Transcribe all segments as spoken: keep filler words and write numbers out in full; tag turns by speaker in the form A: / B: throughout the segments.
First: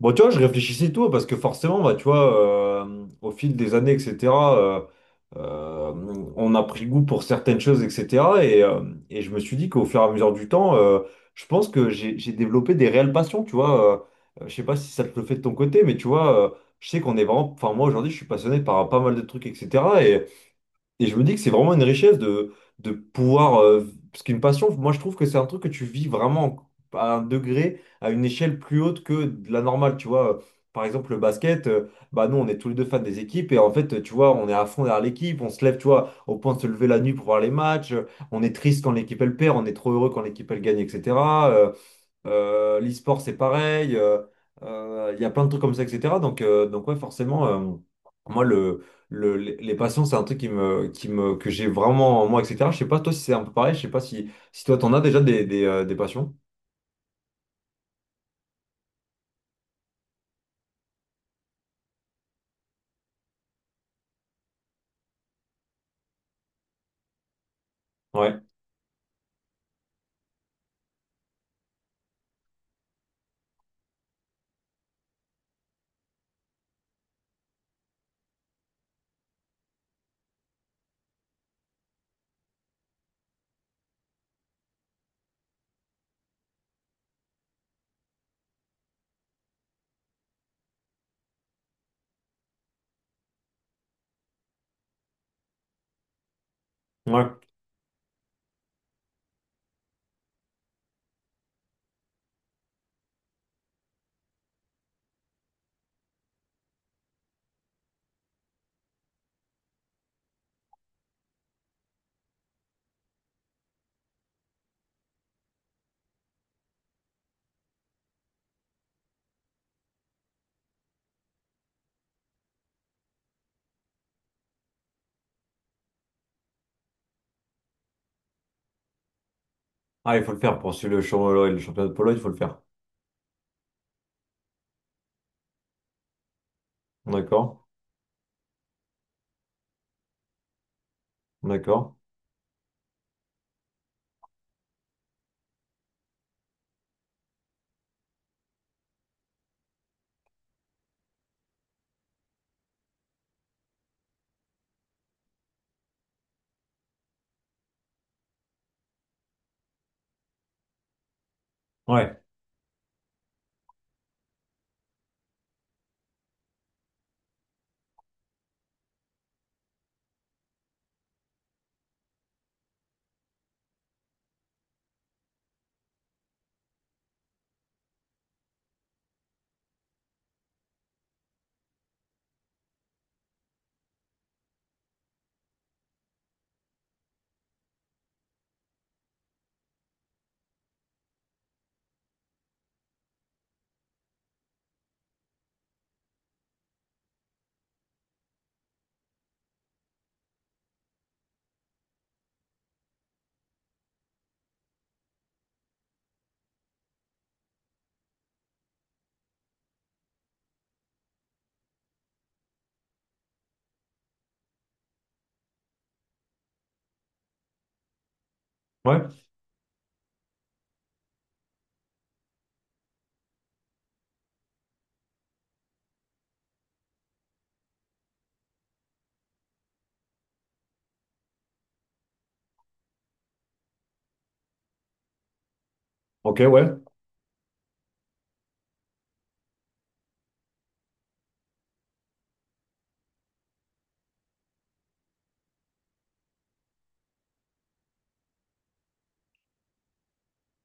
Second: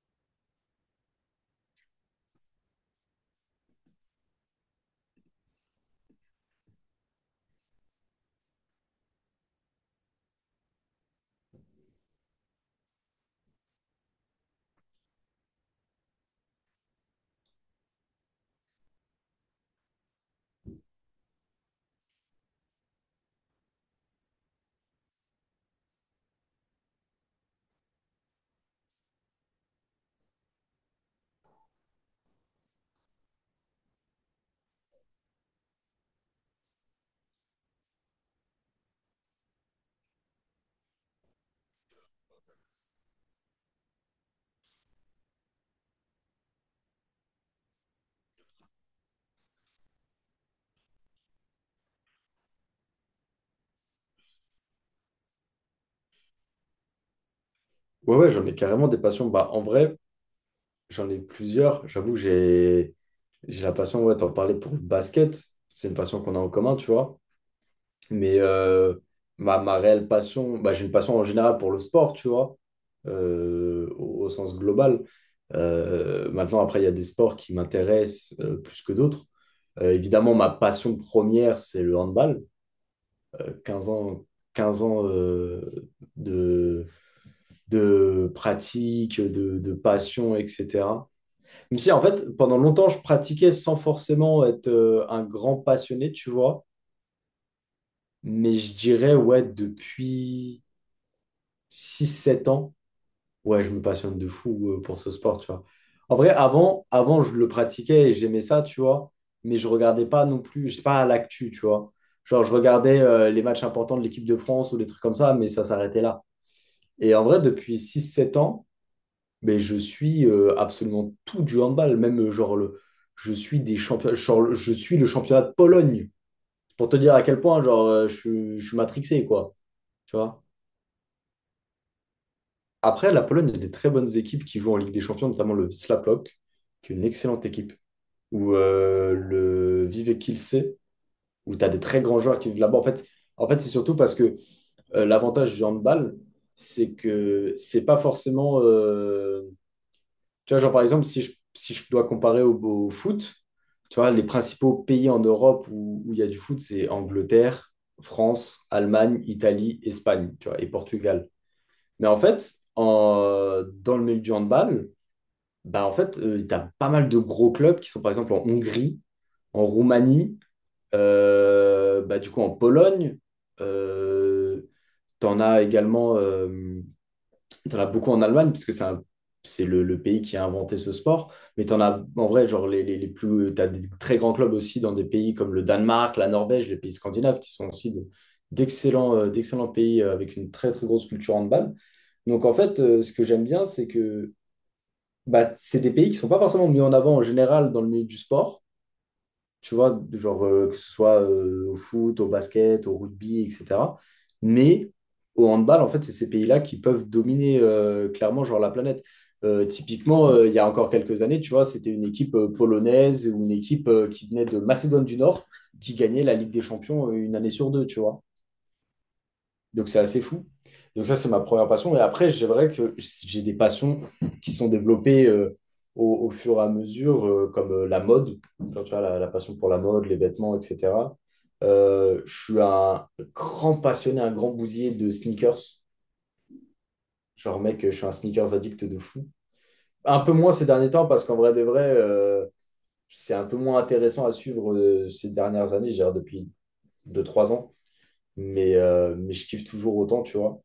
A: Bon, tu vois, je réfléchissais et tout, parce que forcément, bah, tu vois, euh, au fil des années, et cetera, euh, euh, on a pris goût pour certaines choses, et cetera. Et, euh, et je me suis dit qu'au fur et à mesure du temps, euh, je pense que j'ai, j'ai développé des réelles passions, tu vois. Euh, euh, je sais pas si ça te le fait de ton côté, mais tu vois, euh, je sais qu'on est vraiment... Enfin, moi, aujourd'hui, je suis passionné par pas mal de trucs, et cetera. Et je me dis que c'est vraiment une richesse de, de pouvoir, euh, parce qu'une passion, moi je trouve que c'est un truc que tu vis vraiment à un degré, à une échelle plus haute que de la normale. Tu vois, par exemple, le basket, euh, bah nous on est tous les deux fans des équipes et en fait, tu vois, on est à fond derrière l'équipe, on se lève, tu vois, au point de se lever la nuit pour voir les matchs, euh, on est triste quand l'équipe elle perd, on est trop heureux quand l'équipe elle gagne, et cetera. Euh, l'e-sport, c'est pareil. euh, euh, Il y a plein de trucs comme ça, et cetera. Donc, euh, donc ouais, forcément, euh, moi, le, le- les les passions, c'est un truc qui me, qui me, que j'ai vraiment en moi, et cetera. Je sais pas, toi, si c'est un peu pareil. Je sais pas si, si toi, t'en as déjà des, des, euh, des passions.
B: Ouais, ouais, j'en ai carrément des passions. Bah, en vrai, j'en ai plusieurs. J'avoue, j'ai j'ai la passion, ouais, t'en parlais pour le basket. C'est une passion qu'on a en commun, tu vois. Mais
A: Ouais,
B: euh, ma, ma réelle passion, bah, j'ai une passion en général pour le sport, tu vois, euh, au, au sens global. Euh, maintenant, après, il y a des sports qui m'intéressent euh, plus que d'autres. Euh, évidemment, ma passion première, c'est le handball. Euh, quinze ans, quinze ans euh, de pratique, de, de passion, et cetera. Même si, en fait, pendant longtemps, je pratiquais sans forcément être euh, un grand passionné, tu vois.
A: ouais.
B: Mais je dirais, ouais, depuis six sept ans, ouais, je me passionne de fou euh, pour ce sport, tu vois. En vrai, avant, avant, je le pratiquais et j'aimais ça, tu vois. Mais je regardais pas non plus, j'étais pas à l'actu, tu vois. Genre, je regardais euh, les matchs importants de l'équipe de France ou des trucs comme ça, mais ça s'arrêtait là. Et en vrai, depuis six sept ans, mais je suis euh, absolument tout du handball, même euh, genre le, je suis des champions, je suis le championnat de Pologne, pour te dire à quel point genre euh, je, suis- je suis matrixé quoi,
A: Ah,
B: tu
A: il faut le
B: vois.
A: faire pour suivre le, champ- le championnat de polo, il faut le faire.
B: Après, la Pologne, il y a des très bonnes équipes qui jouent en Ligue des Champions, notamment le Wisła Płock, qui est une excellente
A: D'accord,
B: équipe, ou euh, le Vive Kielce, où tu as des
A: d'accord.
B: très grands joueurs qui vivent là-bas. En fait, en fait, c'est surtout parce que euh, l'avantage du handball, c'est que c'est pas forcément euh, Tu vois, genre par exemple, si je, si je dois comparer au, au foot, tu vois, les principaux pays en Europe où où il y a du foot, c'est Angleterre, France, Allemagne, Italie, Espagne, tu vois, et Portugal. Mais en
A: Ouais,
B: fait, en- dans le milieu du handball, bah en fait, tu as pas mal de gros clubs qui sont par exemple en Hongrie, en Roumanie, euh, bah, du coup en Pologne, euh, tu en as également. euh, T'en as beaucoup en Allemagne, puisque c'est un- c'est le, le pays qui a inventé ce sport. Mais t'en as, en vrai, genre, les, les, les plus, t'as des très grands clubs aussi dans des pays comme le Danemark, la Norvège, les pays scandinaves, qui sont aussi de- d'excellents, euh, d'excellents pays euh, avec une très, très grosse culture handball. Donc, en fait, euh, ce que j'aime bien, c'est que bah, c'est des pays qui sont pas forcément mis en avant en général dans le milieu du sport, tu vois, genre euh, que ce soit euh, au foot, au basket, au rugby, et cetera. Mais au handball, en fait, c'est ces pays-là qui peuvent dominer euh, clairement genre la planète. Euh, typiquement, euh, il y a encore quelques années, tu vois, c'était une équipe euh, polonaise ou une équipe euh, qui venait de Macédoine du Nord qui gagnait la Ligue des Champions euh, une année sur deux, tu vois.
A: ouais.
B: Donc c'est assez fou. Donc ça, c'est ma première passion. Et après, c'est vrai que j'ai des passions qui sont développées euh, au, au, fur et à mesure, euh, comme euh, la mode. Genre, tu vois, la, la, passion pour la mode, les vêtements, et cetera Je suis un grand passionné, un grand bousier de sneakers.
A: Ok, ouais.
B: Genre, mec, je suis un sneakers addict de fou. Un peu moins ces derniers temps, parce qu'en vrai de vrai, euh, c'est un peu moins intéressant à suivre euh, ces dernières années, j'ai depuis deux trois ans. Mais, euh, mais je kiffe toujours autant, tu vois.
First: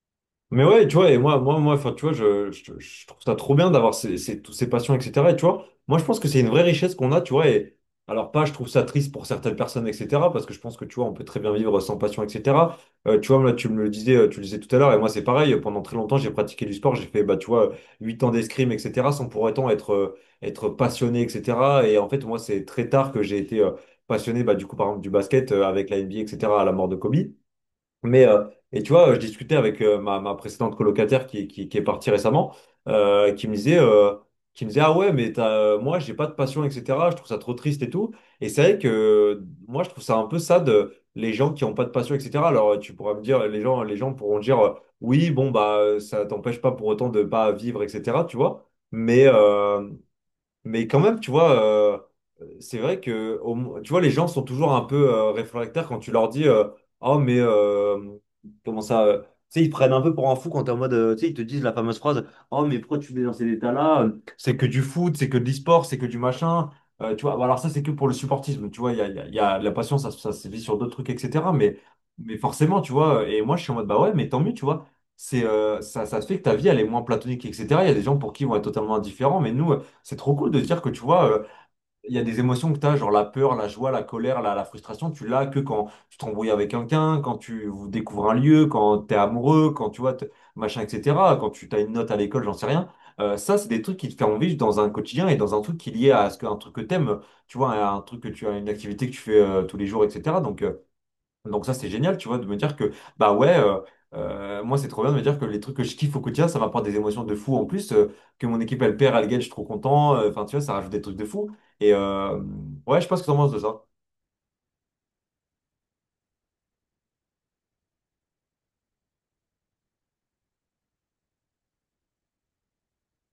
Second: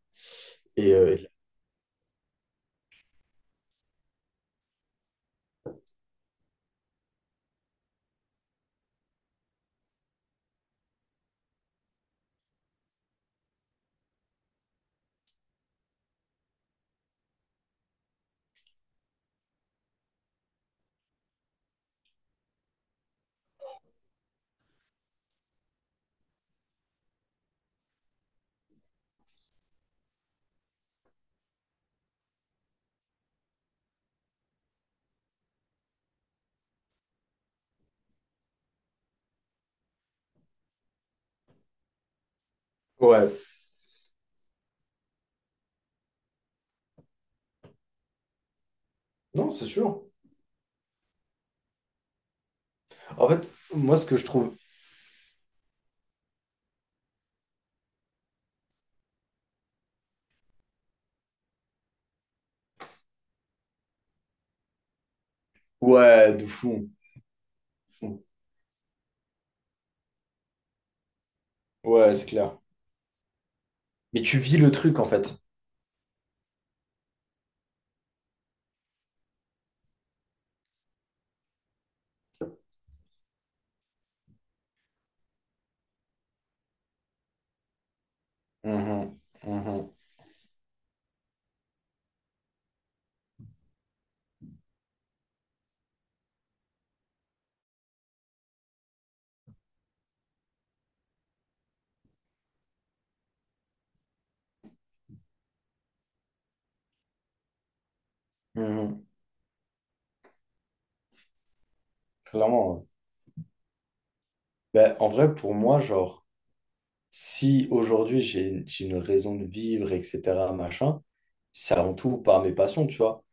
A: Mais ouais,
B: Et,
A: tu vois,
B: euh,
A: et
B: et...
A: moi, moi, moi, enfin, tu vois, je, je, je trouve ça trop bien d'avoir ces, ces- toutes ces passions, et cetera. Et tu vois, moi, je pense que c'est une vraie richesse qu'on a, tu vois. Et alors, pas, je trouve ça triste pour certaines personnes, et cetera. Parce que je pense que, tu vois, on peut très bien vivre sans passion, et cetera. Euh, tu vois, là, tu me le disais, euh, tu le disais tout à l'heure, et moi, c'est pareil. euh, Pendant très longtemps, j'ai pratiqué du sport, j'ai fait, bah, tu vois, huit ans d'escrime, et cetera, sans pour autant être, euh, être passionné, et cetera. Et en fait, moi, c'est très tard que j'ai été euh, passionné, bah, du coup, par exemple, du basket euh, avec la N B A, et cetera, à la mort de Kobe. Mais, euh, et tu vois, je discutais avec euh, ma, ma précédente colocataire qui, qui, qui est partie récemment, euh, qui me disait, euh, qui me disait, ah ouais, mais t'as, euh, moi, j'ai pas de passion, et cetera. Je trouve ça trop triste et tout. Et c'est vrai que euh, moi, je trouve ça un peu sad, euh, les gens qui ont pas de passion, et cetera. Alors, tu pourras me
B: Ouais,
A: dire, les gens, les gens pourront dire, euh, oui, bon, bah, euh, ça t'empêche pas pour autant de pas vivre, et cetera. Tu vois. Mais,
B: non, c'est
A: euh,
B: sûr.
A: mais quand même, tu vois, euh, euh, c'est vrai
B: En
A: que
B: fait,
A: au mo- tu
B: moi,
A: vois,
B: ce
A: les
B: que je
A: gens sont
B: trouve.
A: toujours un peu euh, réfractaires quand tu leur dis euh, oh, mais euh, comment ça, euh, tu sais, ils te prennent un peu pour un fou quand t'es en mode. Euh, tu sais, ils te disent la fameuse phrase: oh, mais pourquoi tu mets dans ces états-là? C'est que du foot, c'est que de l'e-sport, c'est que du
B: Ouais, de
A: machin.
B: fou.
A: Euh, tu vois, alors ça, c'est que pour le supportisme. Tu vois, il y a, il y a- il y a la passion, ça, ça se vit sur d'autres trucs, et cetera. Mais,
B: Ouais, c'est
A: mais
B: clair.
A: forcément, tu vois, et moi, je suis en mode: bah ouais,
B: Mais
A: mais
B: tu
A: tant mieux,
B: vis
A: tu
B: le
A: vois.
B: truc, en fait.
A: C'est, euh, ça, ça fait que ta vie, elle est moins platonique, et cetera. Il y a des gens pour qui ils vont être totalement indifférents, mais nous. C'est trop cool de dire que, tu vois, euh, il y a des émotions que tu as, genre la peur, la joie, la colère, la, la frustration, tu l'as que quand tu t'embrouilles avec quelqu'un, quand tu vous découvres un lieu, quand tu es
B: Mhm,
A: amoureux, quand
B: mhm,
A: tu vois, t- machin, et cetera, quand tu as une note à l'école, j'en sais rien. Euh, ça, c'est des trucs qui te font vivre dans un quotidien et dans un truc qui est lié à ce que, un truc que tu aimes, tu vois, un truc que tu as une activité que tu fais euh, tous les jours, et cetera. Donc, euh, donc ça, c'est génial, tu vois, de me dire que, bah ouais, euh, euh, moi, c'est trop bien de me dire que les trucs que je kiffe au quotidien, ça m'apporte des émotions de fou en plus, euh, que mon équipe, elle
B: mhm.
A: perd, elle gagne, je suis trop content, euh, enfin, tu vois, ça rajoute des trucs de fou. Et euh,
B: Clairement. Ouais.
A: ouais, je pense que t'en penses de ça.
B: Ben, en vrai, pour moi, genre, si aujourd'hui j'ai j'ai une raison de vivre, et cetera, machin, c'est avant tout par mes passions, tu vois.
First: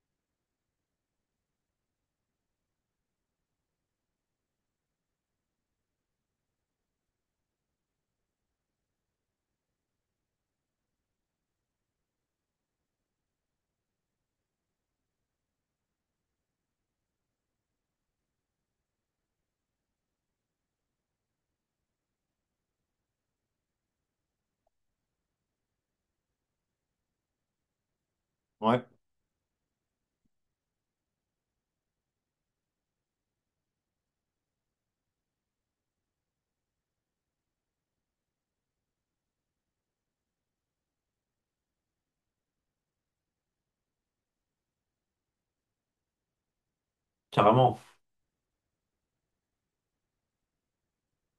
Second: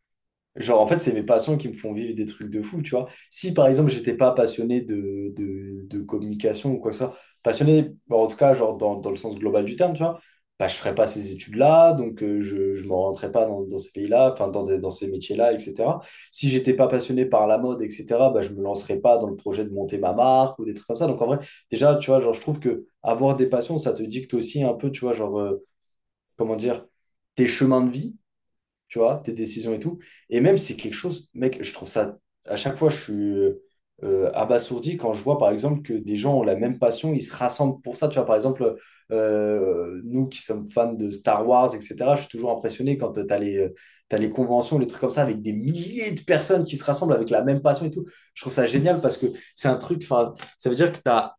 B: Genre, en fait, c'est mes passions qui me font vivre des trucs de fou, tu vois. Si, par exemple, j'étais pas passionné de, de, de communication ou quoi que ce soit, passionné, bon, en tout cas, genre, dans, dans le sens global du terme, tu vois, bah, je ferais pas ces études-là, donc euh, je, je me rentrais pas dans, dans ces pays-là, enfin, dans, des- dans ces métiers-là, et cetera. Si j'étais pas passionné par la mode, et cetera, bah, je me lancerais pas dans le projet de monter ma marque ou des trucs comme ça. Donc, en vrai, déjà, tu vois, genre, je trouve que avoir des passions, ça te dicte aussi un peu, tu vois, genre, euh, comment dire, tes chemins de vie,
A: Ouais,
B: tu vois, tes décisions et tout. Et même, c'est quelque chose, mec, je trouve ça, à chaque fois, je suis euh, abasourdi quand je vois, par exemple, que des gens ont la même passion, ils se rassemblent pour ça. Tu vois, par exemple, euh, nous qui sommes fans de Star Wars, et cetera, je suis toujours impressionné quand tu as les, t'as les conventions, les trucs comme ça, avec des milliers de personnes qui se rassemblent avec la même
A: carrément.
B: passion et tout. Je trouve ça génial parce que c'est un truc, enfin, ça veut dire que tu as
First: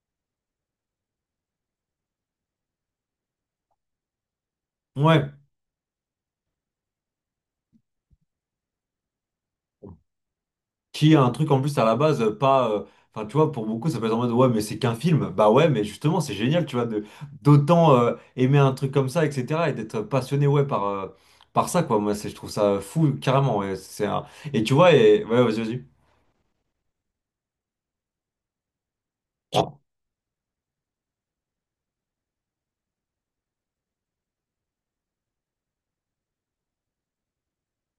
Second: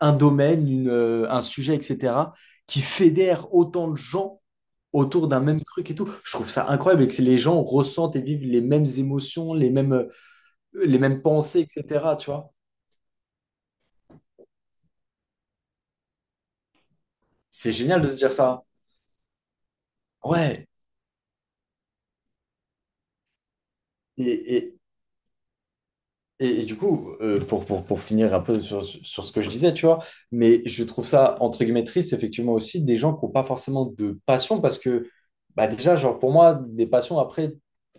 B: un domaine, une, euh, un sujet, et cetera, qui fédère autant de gens
A: Ouais,
B: autour d'un même truc et tout. Je trouve ça incroyable et que les gens ressentent et vivent les mêmes émotions, les mêmes, euh, les
A: qui
B: mêmes
A: a un truc en
B: pensées,
A: plus à la
B: et cetera.
A: base,
B: Tu
A: euh,
B: vois?
A: pas... euh, enfin, tu vois, pour beaucoup, ça peut être en mode: ouais, mais c'est qu'un film. Bah ouais, mais justement, c'est génial, tu vois, de
B: C'est
A: d'autant
B: génial de
A: euh,
B: se dire
A: aimer
B: ça.
A: un truc comme ça, et cetera, et d'être passionné, ouais,
B: Ouais.
A: par, euh, par ça, quoi. Moi, c'est, je trouve ça fou, carrément. ouais, c'est un... Et tu
B: Et,
A: vois, et... ouais, vas-y, vas-y.
B: Et, et du coup, euh, pour, pour, pour finir un peu sur, sur ce que je disais, tu vois, mais je trouve ça, entre guillemets, triste, effectivement, aussi, des gens qui n'ont pas forcément de passion, parce que, bah déjà, genre, pour moi, des passions, après,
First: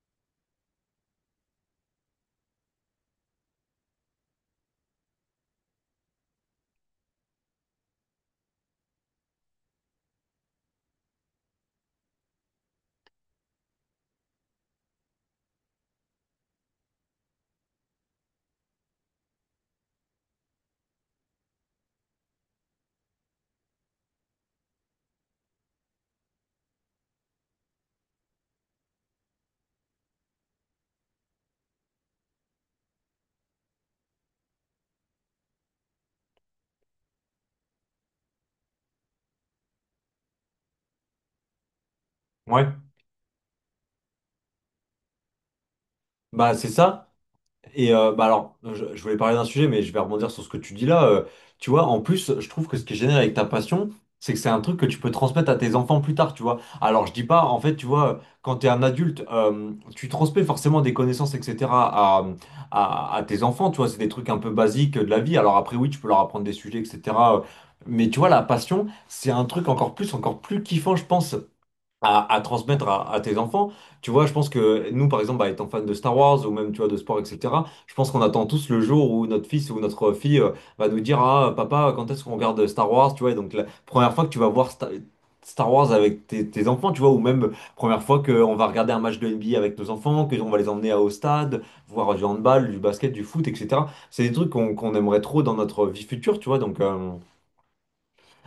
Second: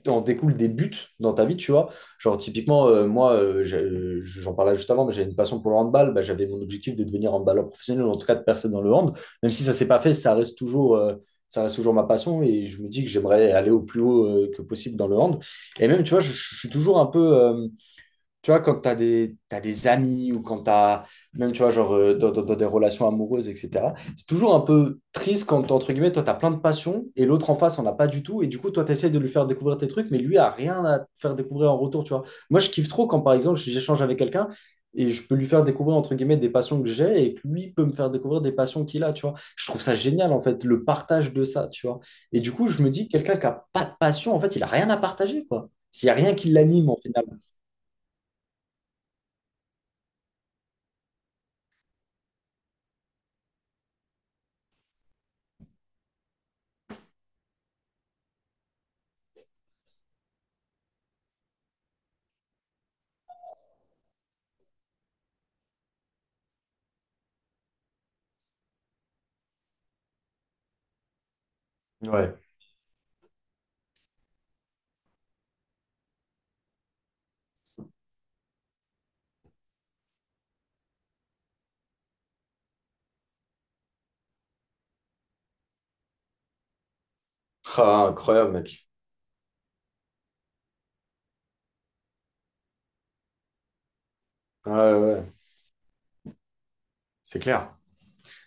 B: en découlent des buts dans ta vie, tu vois. Genre, typiquement, euh, moi, euh, j'ai- euh, j'en parlais juste avant, mais j'avais une passion pour le handball, bah, j'avais mon objectif de devenir handballeur professionnel, ou en tout cas de percer dans le hand. Même si ça s'est pas fait, ça reste toujours, euh, ça reste toujours ma passion, et je me dis que j'aimerais aller au plus haut, euh, que possible dans le hand. Et même, tu vois, je, je suis toujours un peu... euh, tu vois, quand tu as des, t'as des amis ou quand tu as, même, tu vois, genre, euh, dans, dans- dans des relations amoureuses, et cetera, c'est toujours un peu triste quand, entre guillemets, toi, tu as plein de passion et l'autre en face, on a pas du tout. Et du coup, toi, tu essaies de lui faire découvrir tes trucs, mais lui a rien à te faire découvrir en retour, tu vois. Moi, je kiffe trop quand, par exemple, j'échange avec quelqu'un et je peux lui faire découvrir, entre guillemets, des passions que j'ai et que lui peut me faire découvrir des passions qu'il a, tu vois. Je trouve ça génial, en fait, le partage de ça, tu vois. Et du coup,
A: Ouais,
B: je me dis, quelqu'un qui a pas de passion, en fait, il a rien à partager, quoi. S'il n'y a rien qui
A: bah c'est
B: l'anime, en
A: ça.
B: final.
A: Et euh, bah alors, je, je voulais parler d'un sujet, mais je vais rebondir sur ce que tu dis là. Euh, tu vois, en plus, je trouve que ce qui est génial avec ta passion, c'est que c'est un truc que tu peux transmettre à tes enfants plus tard, tu vois. Alors, je dis pas, en fait, tu vois, quand t'es un adulte, euh, tu transmets forcément des connaissances, et cetera à, à, à tes enfants, tu vois. C'est des trucs un peu basiques de la vie. Alors après, oui, tu peux leur apprendre des sujets, et cetera euh, Mais tu vois, la passion, c'est un truc encore plus, encore plus kiffant, je pense, à,
B: Ouais.
A: à transmettre à, à tes enfants. Tu vois, je pense que nous, par exemple, bah, étant fan de Star Wars ou même, tu vois, de sport, et cetera, je pense qu'on attend tous le jour où notre fils ou notre fille euh, va nous dire: ah, papa, quand est-ce qu'on regarde Star Wars? Tu vois, et donc la première fois que tu vas voir Star, Star Wars avec tes, tes enfants, tu vois, ou même première
B: Ah,
A: fois
B: incroyable,
A: qu'on va
B: mec.
A: regarder un match de N B A avec nos enfants, qu'on va les emmener au stade, voir du handball, du basket, du foot, et cetera. C'est des trucs
B: Ouais,
A: qu'on qu'on
B: ouais,
A: aimerait
B: ouais.
A: trop dans notre vie future, tu vois, donc... euh,
B: C'est clair.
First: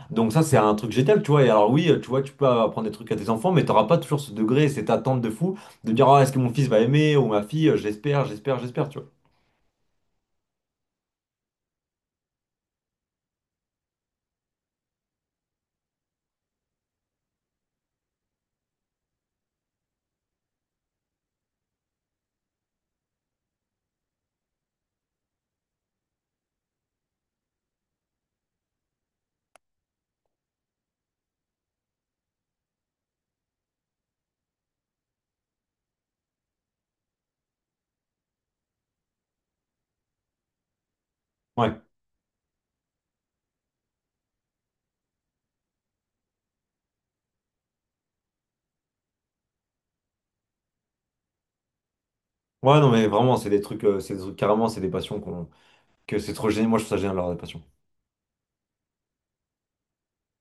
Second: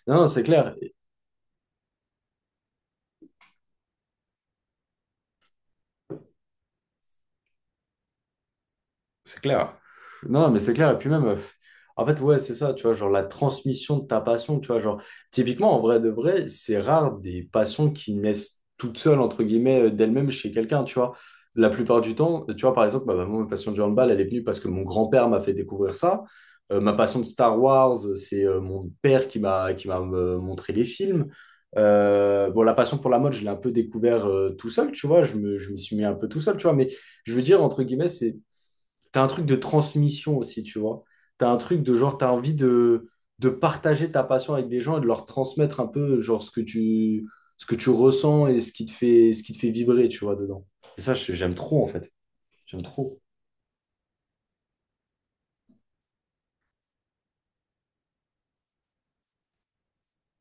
B: Non, non,
A: donc
B: c'est
A: ça, c'est
B: clair.
A: un truc génial, tu vois. Et alors oui, tu vois, tu peux apprendre des trucs à tes enfants, mais t'auras pas toujours ce degré et cette attente de fou de dire: ah, est-ce que mon fils va aimer, ou ma fille, j'espère, j'espère, j'espère, tu vois.
B: C'est clair. Non, mais c'est clair. Et puis même, en fait, ouais, c'est ça, tu vois, genre la transmission de ta passion, tu vois, genre, typiquement, en vrai de vrai, c'est rare des passions qui naissent toutes seules, entre guillemets, euh, d'elles-mêmes chez quelqu'un, tu vois. La plupart du temps, tu vois, par exemple, bah, bah, moi, ma passion du handball, elle est venue parce que mon grand-père m'a fait découvrir ça. Euh, ma passion de Star Wars, euh, c'est euh, mon père qui m'a qui m'a euh, montré les films. Euh, bon, la passion pour la mode, je l'ai un peu découvert euh, tout seul, tu vois, je me, je m'y suis mis un peu tout seul, tu vois, mais je veux dire, entre guillemets, c'est T'as un truc de transmission aussi, tu vois. T'as un
A: Ouais.
B: truc de genre, t'as envie de, de partager ta passion avec des gens et de leur transmettre un peu genre ce que tu, ce que tu ressens et ce qui te fait, ce qui te fait vibrer, tu vois, dedans. Et ça, je- j'aime trop, en fait.
A: Ouais,
B: J'aime
A: non, mais
B: trop.
A: vraiment, c'est des trucs, euh, c'est des trucs carrément, c'est des passions qu'on, que c'est trop génial. Moi, je trouve ça génial, leur des passions.